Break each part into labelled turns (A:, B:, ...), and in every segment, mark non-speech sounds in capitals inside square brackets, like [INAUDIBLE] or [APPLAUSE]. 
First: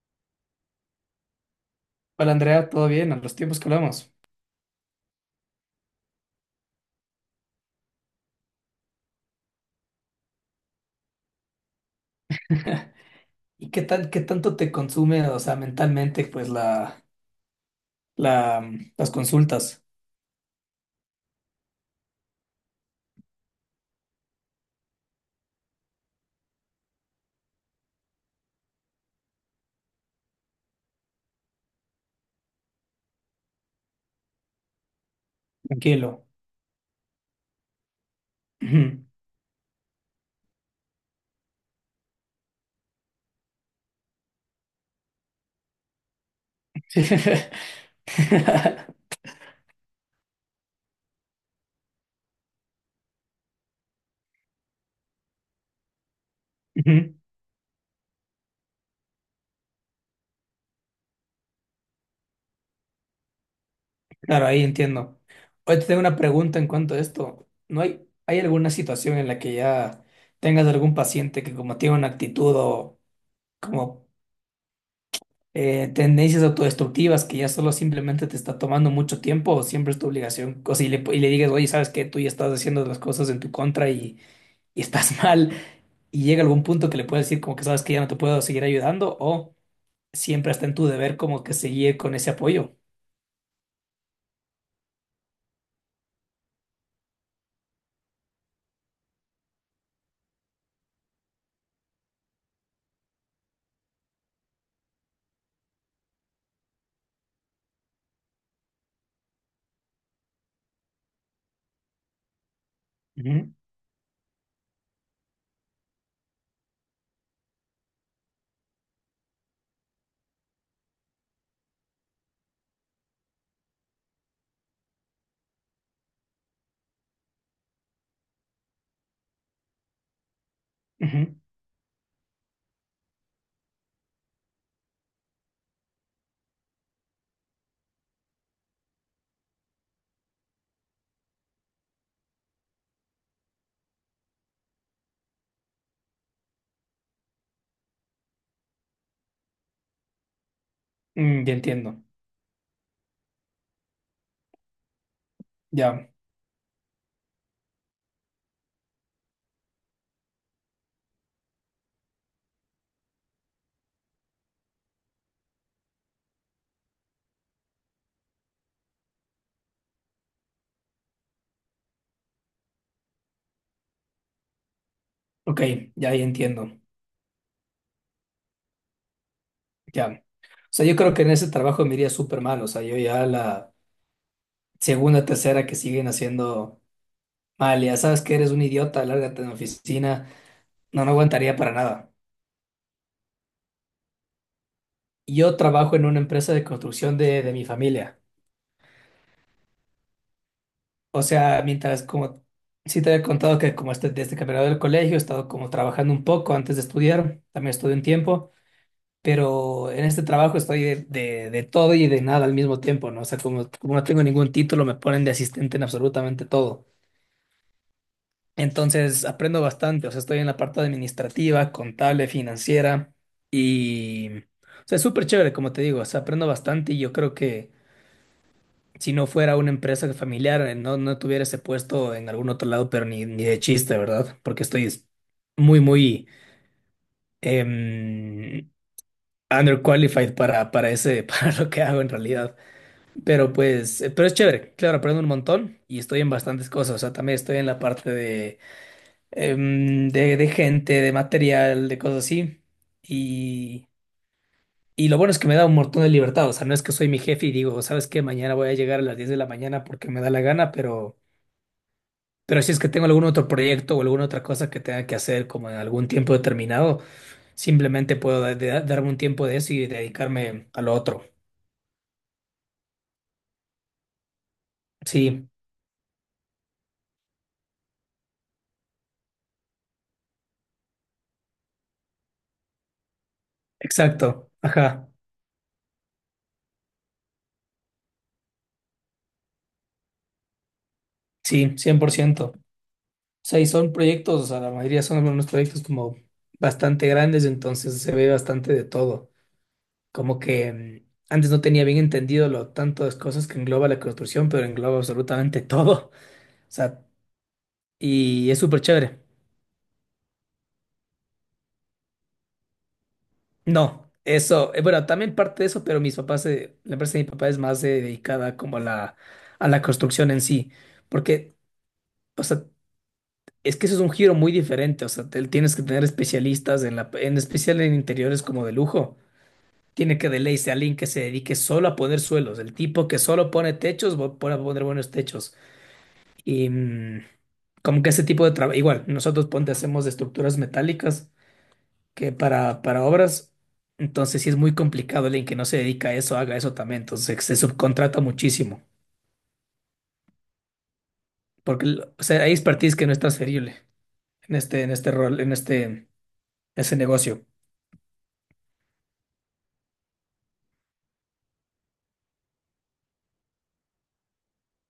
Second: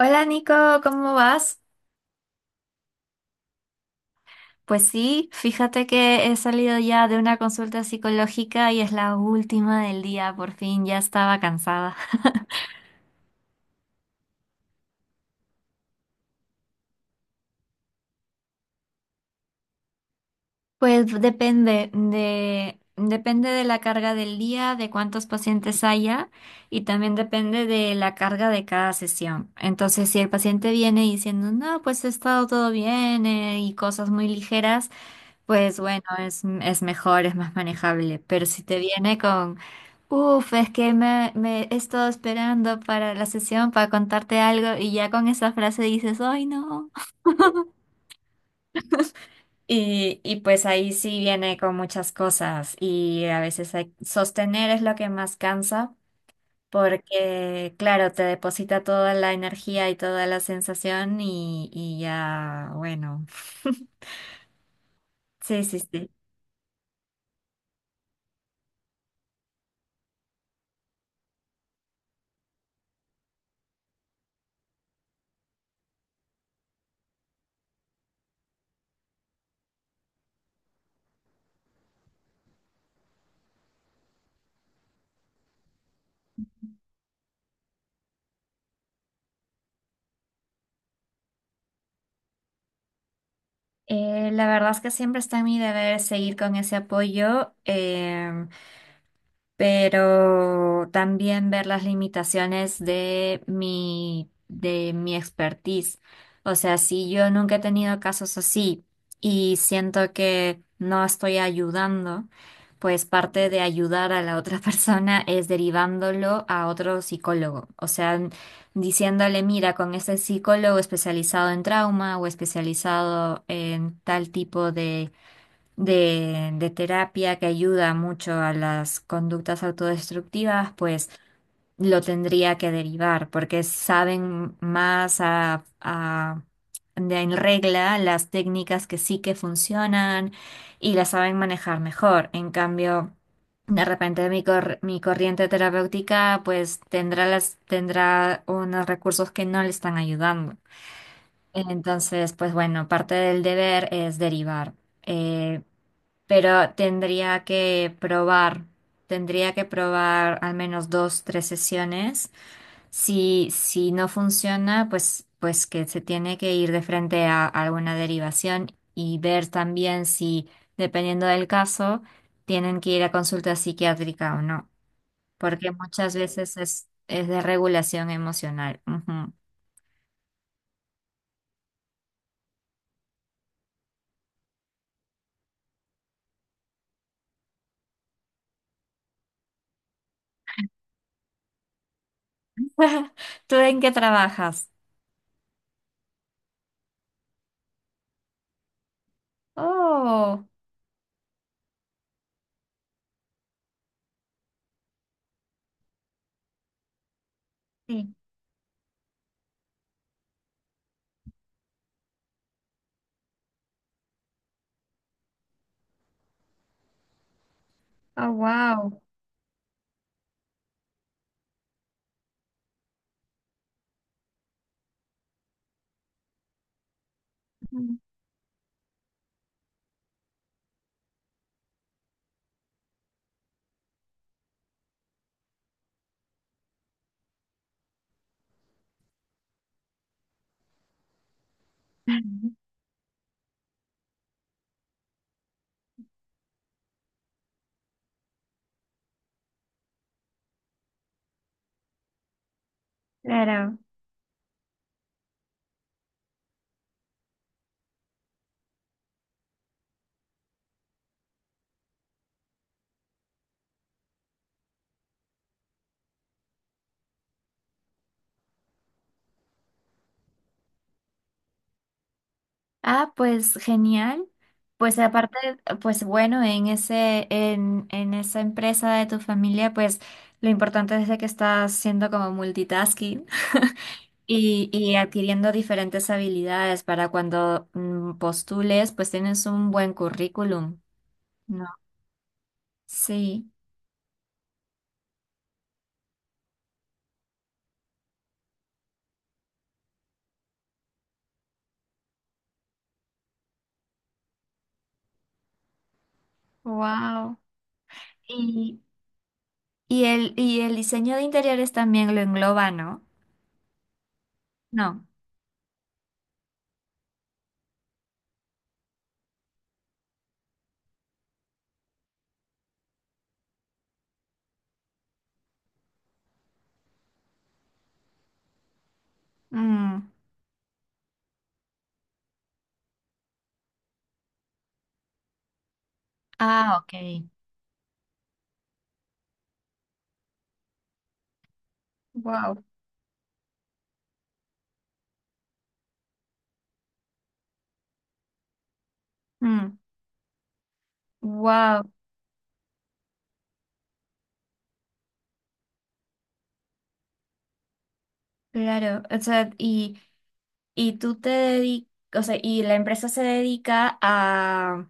A: Hola Nico, ¿cómo vas?
B: Hola Andrea, ¿todo bien? A los tiempos que hablamos.
A: Pues sí, fíjate que he salido ya de una consulta psicológica y es la última del día, por fin ya estaba cansada. [LAUGHS]
B: [LAUGHS] ¿Y qué tanto te consume, o sea, mentalmente, pues las consultas?
A: Pues depende de la carga del día, de cuántos pacientes haya y también depende de la carga de cada sesión. Entonces, si el paciente viene diciendo, no, pues he estado todo bien y cosas muy ligeras, pues bueno,
B: Tranquilo.
A: es mejor, es más manejable. Pero si te
B: Ujú.
A: viene con. Uf, es que me he estado esperando para la sesión para contarte algo y ya con esa frase dices, ¡ay no!
B: Sí. [LAUGHS]
A: Y pues ahí sí viene con muchas cosas y a veces sostener es lo que más cansa
B: Ujú.
A: porque, claro, te deposita toda la energía y toda la sensación y ya, bueno. [LAUGHS]
B: Claro, ahí entiendo.
A: Sí,
B: Hoy
A: sí,
B: te tengo
A: sí.
B: una pregunta en cuanto a esto. ¿No hay, hay alguna situación en la que ya tengas algún paciente que como tiene una actitud o como tendencias autodestructivas que ya solo simplemente te está tomando mucho tiempo o siempre es tu obligación? O si le, y le digas, oye, ¿sabes qué? Tú ya estás haciendo las cosas en tu contra y estás [LAUGHS] mal. Y llega algún punto que le puedes decir como que sabes que ya no te puedo seguir ayudando o siempre está en tu deber como que seguir con ese apoyo.
A: La verdad es que siempre está en mi deber seguir con ese apoyo. Pero también ver las limitaciones de mi expertise. O sea, si yo nunca he tenido casos así y siento que no estoy ayudando, pues parte
B: Ujú,
A: de ayudar a la otra [LAUGHS] persona es derivándolo a otro psicólogo. O sea, diciéndole, mira, con este psicólogo especializado en trauma o especializado en tal tipo de de terapia que ayuda mucho a las conductas autodestructivas, pues
B: ujú.
A: lo tendría que derivar, porque saben más en regla las técnicas que sí que funcionan y las saben manejar mejor. En cambio, de repente mi corriente terapéutica pues tendrá unos recursos que no le están ayudando.
B: Mm, ya entiendo.
A: Entonces, pues bueno, parte del deber es derivar. Eh,
B: Ya.
A: pero tendría que probar al menos dos, tres sesiones. Si, si no funciona, pues que se tiene que ir de frente a alguna derivación y ver también si, dependiendo del caso, tienen que ir a consulta psiquiátrica o no,
B: Ok,
A: porque
B: ya,
A: muchas
B: ya
A: veces
B: entiendo.
A: es de regulación emocional. Ujú.
B: Ya. O sea, yo creo que en ese trabajo me iría súper mal. O sea, yo ya la segunda, tercera que siguen haciendo mal, ya sabes que eres un idiota, lárgate de la oficina. No, no aguantaría para nada.
A: [LAUGHS] ¿Tú en qué trabajas?
B: Yo trabajo en una empresa de construcción de mi familia.
A: Oh,
B: O sea, mientras como sí te había contado que como este, desde que me gradué del colegio he estado como trabajando un poco antes de estudiar, también estudié un
A: sí.
B: tiempo, pero en este trabajo estoy de todo y de nada al mismo tiempo, ¿no? O sea, como no tengo ningún título, me ponen de asistente en absolutamente todo.
A: Oh, wow.
B: Entonces aprendo bastante, o sea, estoy en la parte administrativa, contable, financiera y... O sea, es súper chévere, como te digo, o sea, aprendo bastante y yo creo que si no fuera una empresa familiar, no tuviera ese puesto en algún otro lado, pero ni de chiste, ¿verdad? Porque muy, muy em, underqualified para ese, [LAUGHS] para lo que hago en realidad.
A: [LAUGHS]
B: Pero pues, pero es chévere, claro, aprendo un montón y estoy en bastantes cosas. O sea, también estoy en la parte de gente, de material, de cosas así.
A: Claro.
B: Y, y lo bueno es que me da un montón de libertad. O sea, no es que soy mi jefe y digo, ¿sabes qué? Mañana voy a llegar a las 10 de la mañana porque me da la gana. Pero si es que tengo algún otro proyecto o alguna otra cosa que tenga que hacer como en algún tiempo determinado, simplemente puedo darme un tiempo de eso y dedicarme a lo otro.
A: Ah, pues genial. Pues aparte,
B: Sí,
A: pues bueno, en esa empresa de tu familia, pues lo importante es de que estás siendo como multitasking [LAUGHS]
B: exacto.
A: y
B: Ajá.
A: adquiriendo diferentes habilidades para cuando postules, pues tienes un buen currículum, ¿no?
B: Sí, 100%. O
A: Sí.
B: sea, y son proyectos, o sea, la mayoría son unos proyectos como bastante grandes, entonces se ve bastante de todo. Como que mm, antes no tenía bien entendido lo tanto de cosas que engloba la construcción, pero engloba absolutamente todo. [LAUGHS] O sea,
A: Wow.
B: y es súper
A: Y,
B: chévere.
A: y el diseño de interiores también lo engloba, ¿no?
B: No, eso,
A: No.
B: bueno, también parte de eso, pero mis papás, la empresa de mi papá es más dedicada como a a la construcción en sí, porque, o sea, es que eso es un giro muy diferente, o sea, tienes que tener especialistas en en especial en interiores como de lujo.
A: Mm.
B: Tiene que de ley ser alguien que se dedique solo a poner suelos, el tipo que solo pone techos, va a poner buenos techos. Y
A: Ah, ok.
B: mm, como que ese tipo de trabajo, igual, nosotros ponte hacemos de estructuras metálicas que
A: Wow.
B: para obras, entonces sí es muy complicado alguien que no se dedica a eso haga eso también, entonces se subcontrata muchísimo,
A: Mm.
B: porque
A: Wow.
B: o sea, hay expertise que no es transferible en este rol, en este, ese negocio.
A: Claro, o sea, y tú te dedicas, o sea, y la empresa se dedica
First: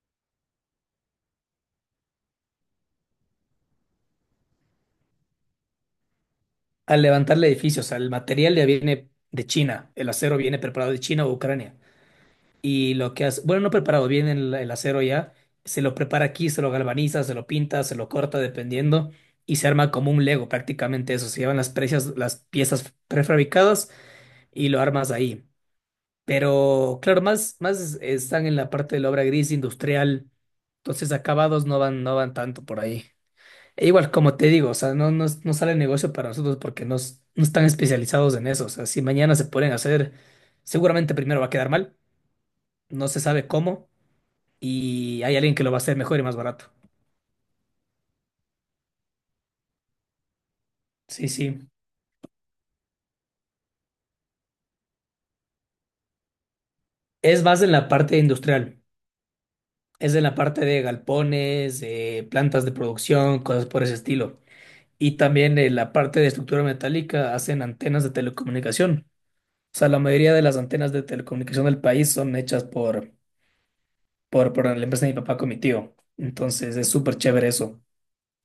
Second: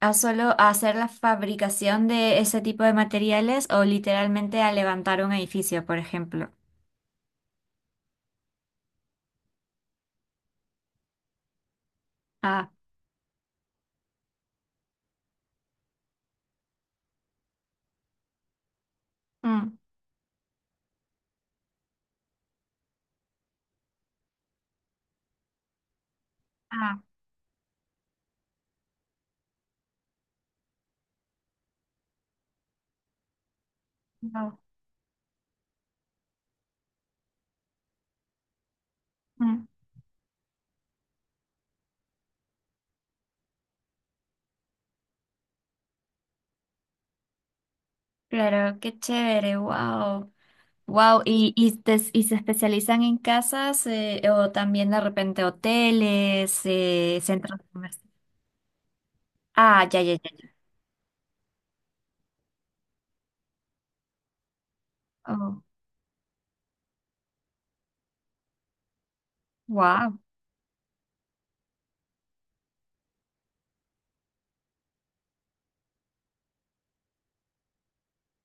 A: a solo a hacer la fabricación de ese tipo de materiales o literalmente a levantar un edificio, por ejemplo.
B: Al levantar el edificio, o sea, el material ya viene de China, el acero viene preparado de China o Ucrania,
A: Ah,
B: y lo que hace, bueno, no preparado, viene el acero ya, se lo prepara aquí, se lo galvaniza, se lo pinta, se lo corta dependiendo. Y se
A: mm,
B: arma como un Lego prácticamente eso. Se llevan las precias, las piezas prefabricadas y lo armas ahí.
A: ah,
B: Pero claro, más están en la parte de la obra gris industrial, entonces acabados no van tanto por ahí. E igual, como te
A: wow.
B: digo, o sea, no sale negocio para nosotros porque no, no están especializados en eso. O sea, si mañana se
A: Mm.
B: pueden hacer, seguramente primero va a quedar mal, no se sabe cómo, y hay alguien que lo va a hacer mejor y más barato.
A: Claro, qué chévere, wow. Wow,
B: Sí, sí.
A: y se especializan en casas o también de repente hoteles,
B: Es
A: centros
B: más en la
A: comerciales.
B: parte industrial,
A: Ah, ya, ya,
B: es
A: ya,
B: en la
A: ya.
B: parte de galpones, plantas de producción, cosas por ese estilo. Y también
A: Oh,
B: en la parte de estructura metálica hacen antenas de telecomunicación. O sea, la
A: wow.
B: mayoría de las antenas de telecomunicación del país son hechas por la empresa de mi papá con mi tío. Entonces es súper chévere eso.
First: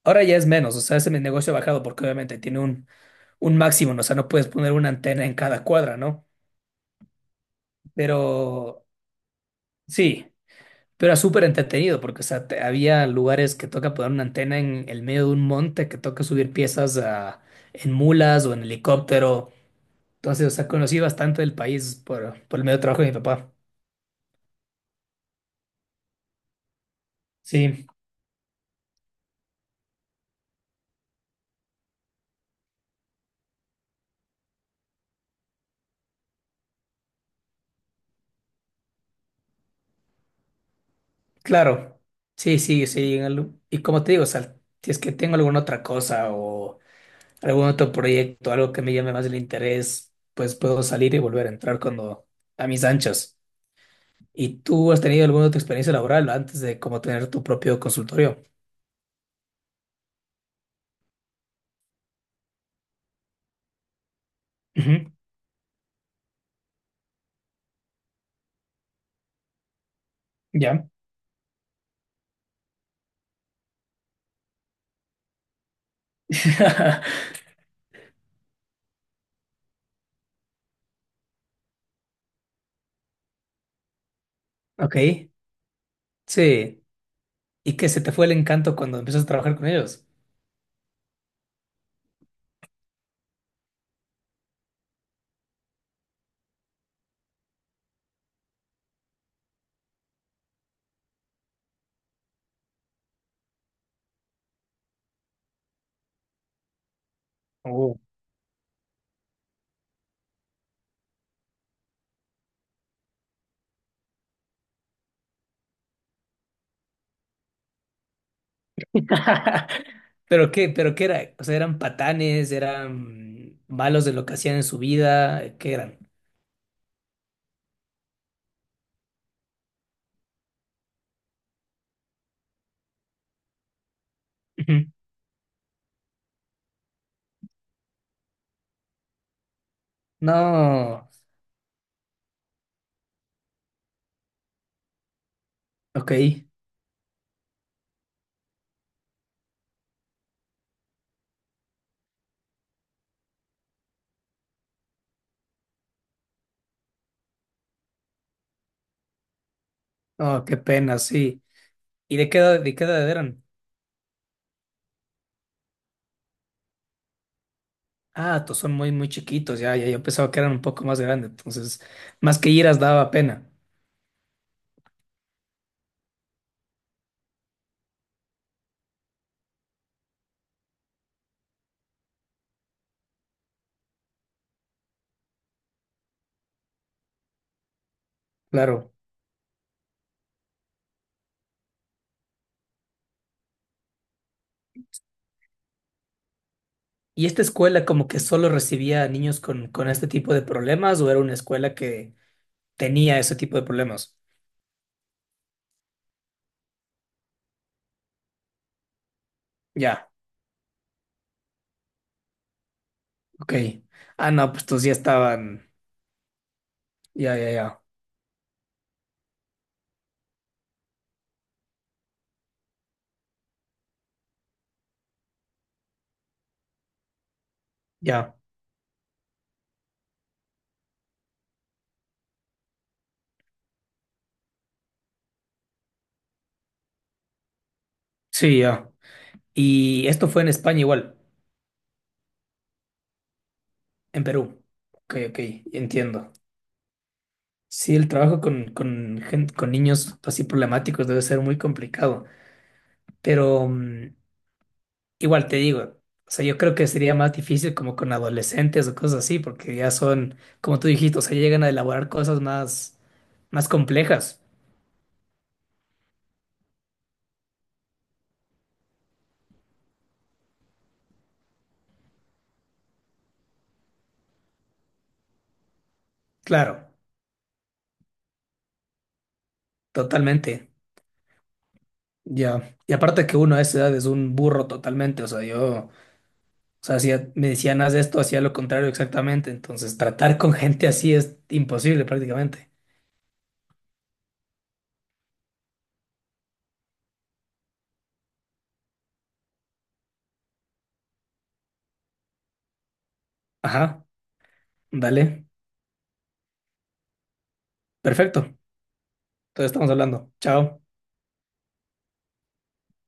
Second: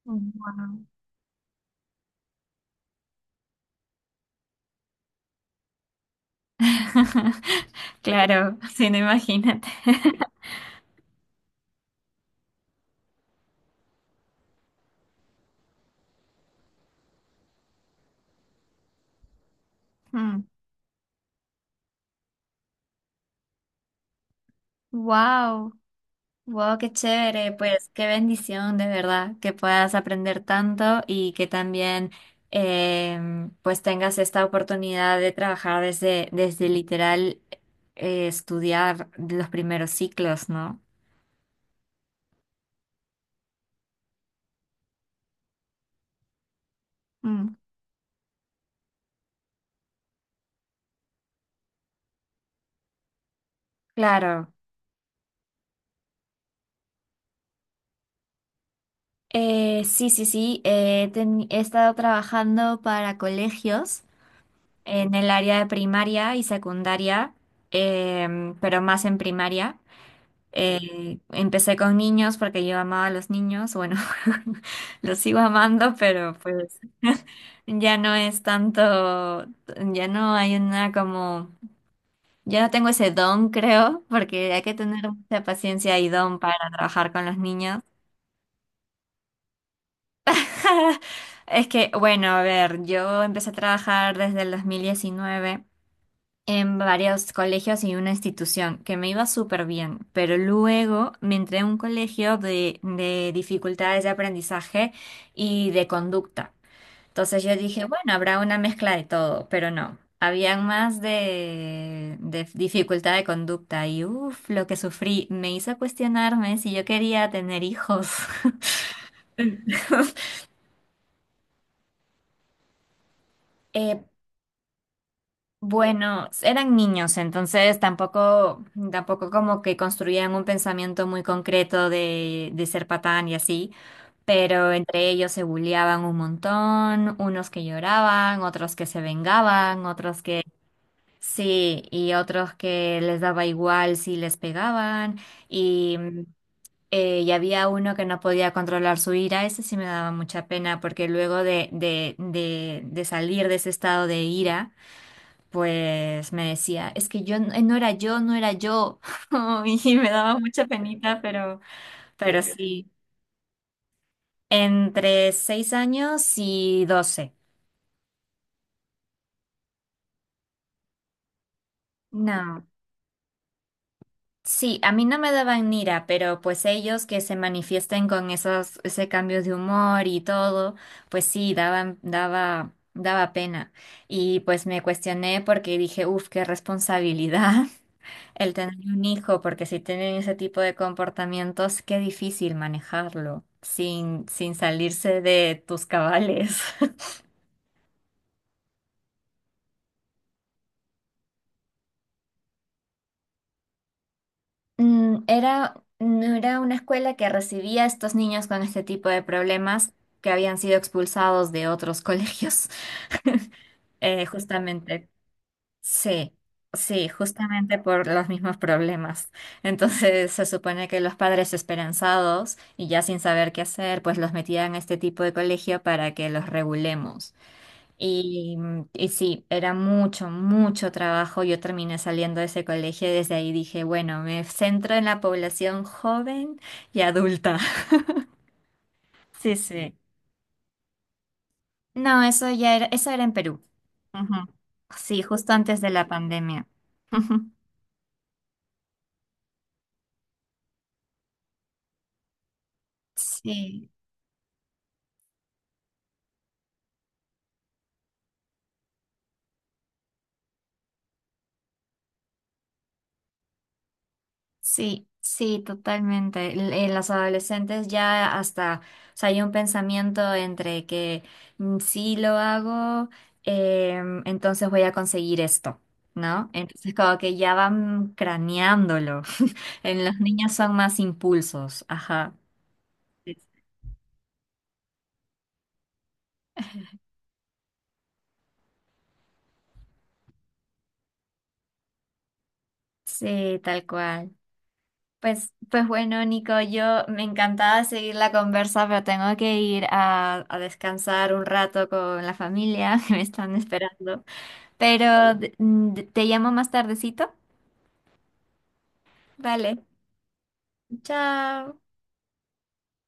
B: Ahora ya es menos, o sea, ese negocio ha bajado porque obviamente tiene un máximo, ¿no? O sea, no puedes poner una antena en cada cuadra, ¿no?
A: [LAUGHS]
B: Pero
A: Claro, sí, no imagínate.
B: sí,
A: [LAUGHS]
B: pero era súper entretenido porque, o sea, había lugares que toca poner una antena en el medio de un monte, que toca subir piezas en mulas o en helicóptero. Entonces, o sea, conocí bastante del país por el medio de trabajo de mi papá.
A: Wow, wow, qué chévere,
B: Sí,
A: pues qué bendición de verdad que puedas aprender tanto y que también pues tengas esta oportunidad de trabajar desde literal estudiar los primeros ciclos, ¿no?
B: claro. Sí, sí, sí. Y como te digo, o sea, si es que tengo alguna otra cosa o
A: Mm,
B: algún otro proyecto, algo que me llame más el interés, pues puedo salir y volver a entrar cuando a mis anchas.
A: claro.
B: ¿Y tú has tenido alguna otra experiencia laboral antes de como tener tu propio consultorio?
A: Sí, sí, sí. He estado trabajando para colegios.
B: Ujú.
A: En el área de primaria y secundaria, pero más en primaria.
B: Ya.
A: Empecé con niños porque yo amaba a los niños, bueno, [LAUGHS] los sigo amando, pero pues
B: [LAUGHS]
A: [LAUGHS] ya no es tanto, ya no hay una como, ya no tengo ese don, creo, porque hay que
B: Ok,
A: tener mucha paciencia y don para
B: sí.
A: trabajar con los
B: ¿Y
A: niños.
B: que se te fue el encanto cuando empezaste a trabajar con ellos?
A: [LAUGHS] Es que, bueno, a ver, yo empecé a trabajar desde el 2019 en varios colegios y una institución que me iba súper bien, pero luego me entré a un colegio de dificultades de aprendizaje y de conducta. Entonces yo dije,
B: Oh.
A: bueno, habrá una mezcla de todo, pero no. Habían más de dificultad de conducta y uff, lo que sufrí me hizo cuestionarme si yo quería tener hijos.
B: [LAUGHS]
A: [LAUGHS]
B: ¿Pero qué? ¿Pero qué era? O sea, ¿eran patanes? ¿Eran
A: Eh,
B: malos de lo que hacían en su vida? ¿Qué eran?
A: Bueno, eran niños, entonces tampoco como que construían un pensamiento muy concreto de ser patán y así, pero
B: Ujú.
A: entre ellos se bulleaban un montón, unos que lloraban, otros que se vengaban, otros que
B: No,
A: sí, y otros que les daba igual si les pegaban, y,
B: ok.
A: mm, y había uno que no podía controlar su ira, ese sí me daba mucha pena, porque luego de salir de ese estado de ira, pues me decía, es que yo no era yo, no era yo. [LAUGHS] Y me daba
B: No, qué
A: mucha
B: pena,
A: penita,
B: sí. ¿Y de qué
A: pero
B: edad, de qué
A: sí,
B: edad eran?
A: entre 6 años y 12.
B: Ah, todos son muy chiquitos, ya, ya, yo pensaba que eran un poco más grandes, entonces, más que
A: No,
B: iras daba pena,
A: sí, a mí no me daban ira, pero pues ellos que se manifiesten con ese cambio de humor y todo, pues sí, daba pena. Y pues me cuestioné porque dije, uff, qué responsabilidad. El tener
B: claro.
A: un hijo, porque si tienen ese tipo de comportamientos, qué difícil manejarlo sin salirse de tus cabales. [LAUGHS]
B: ¿Y esta escuela como que solo recibía a niños con este tipo de problemas o era una escuela que tenía ese tipo de problemas?
A: Mm, no era una escuela que recibía a estos niños con este tipo de problemas
B: Ya,
A: que habían sido expulsados de otros colegios,
B: ok.
A: [LAUGHS]
B: Ah, no, pues estos ya
A: justamente.
B: estaban,
A: Sí, sí,
B: ya, ya,
A: justamente
B: ya,
A: por los mismos problemas. Entonces se supone que los padres esperanzados y ya sin saber qué hacer, pues los metían a este tipo de colegio para que los regulemos.
B: ya,
A: Y sí, era mucho, mucho trabajo. Yo terminé saliendo de ese colegio y desde ahí dije, bueno, me centro en la población joven y adulta. [LAUGHS]
B: sí, ya.
A: Sí, sí.
B: Y esto fue en España igual,
A: No, eso era en Perú.
B: en
A: Ujú.
B: Perú. Ok,
A: Sí,
B: ok,
A: justo antes de la
B: entiendo.
A: pandemia. [LAUGHS]
B: Sí, el trabajo con niños así problemáticos debe ser muy complicado, pero
A: Sí.
B: mm, igual te digo, o sea, yo creo que sería más difícil como con adolescentes o cosas así, porque ya son, como tú dijiste, o sea, llegan a elaborar más complejas.
A: Sí, sí, totalmente. En las adolescentes ya hasta, o sea, hay un pensamiento entre que si lo hago, entonces voy a conseguir esto, ¿no?
B: Claro,
A: Entonces como que ya van craneándolo. [LAUGHS] En los niños
B: totalmente.
A: son más impulsos, ajá.
B: Ya. Y aparte que uno a esa edad es un burro totalmente, o sea, yo... O sea, me decían, haz esto, hacía lo contrario exactamente. Entonces, tratar con gente así es imposible prácticamente.
A: Sí, tal cual. Pues bueno, Nico, yo me encantaba seguir la conversa, pero tengo que ir a descansar un rato con la familia [LAUGHS] que me están
B: Ajá,
A: esperando. Pero
B: dale.
A: te llamo más tardecito.
B: Perfecto. Entonces
A: Vale,
B: estamos hablando. Chao.
A: chao.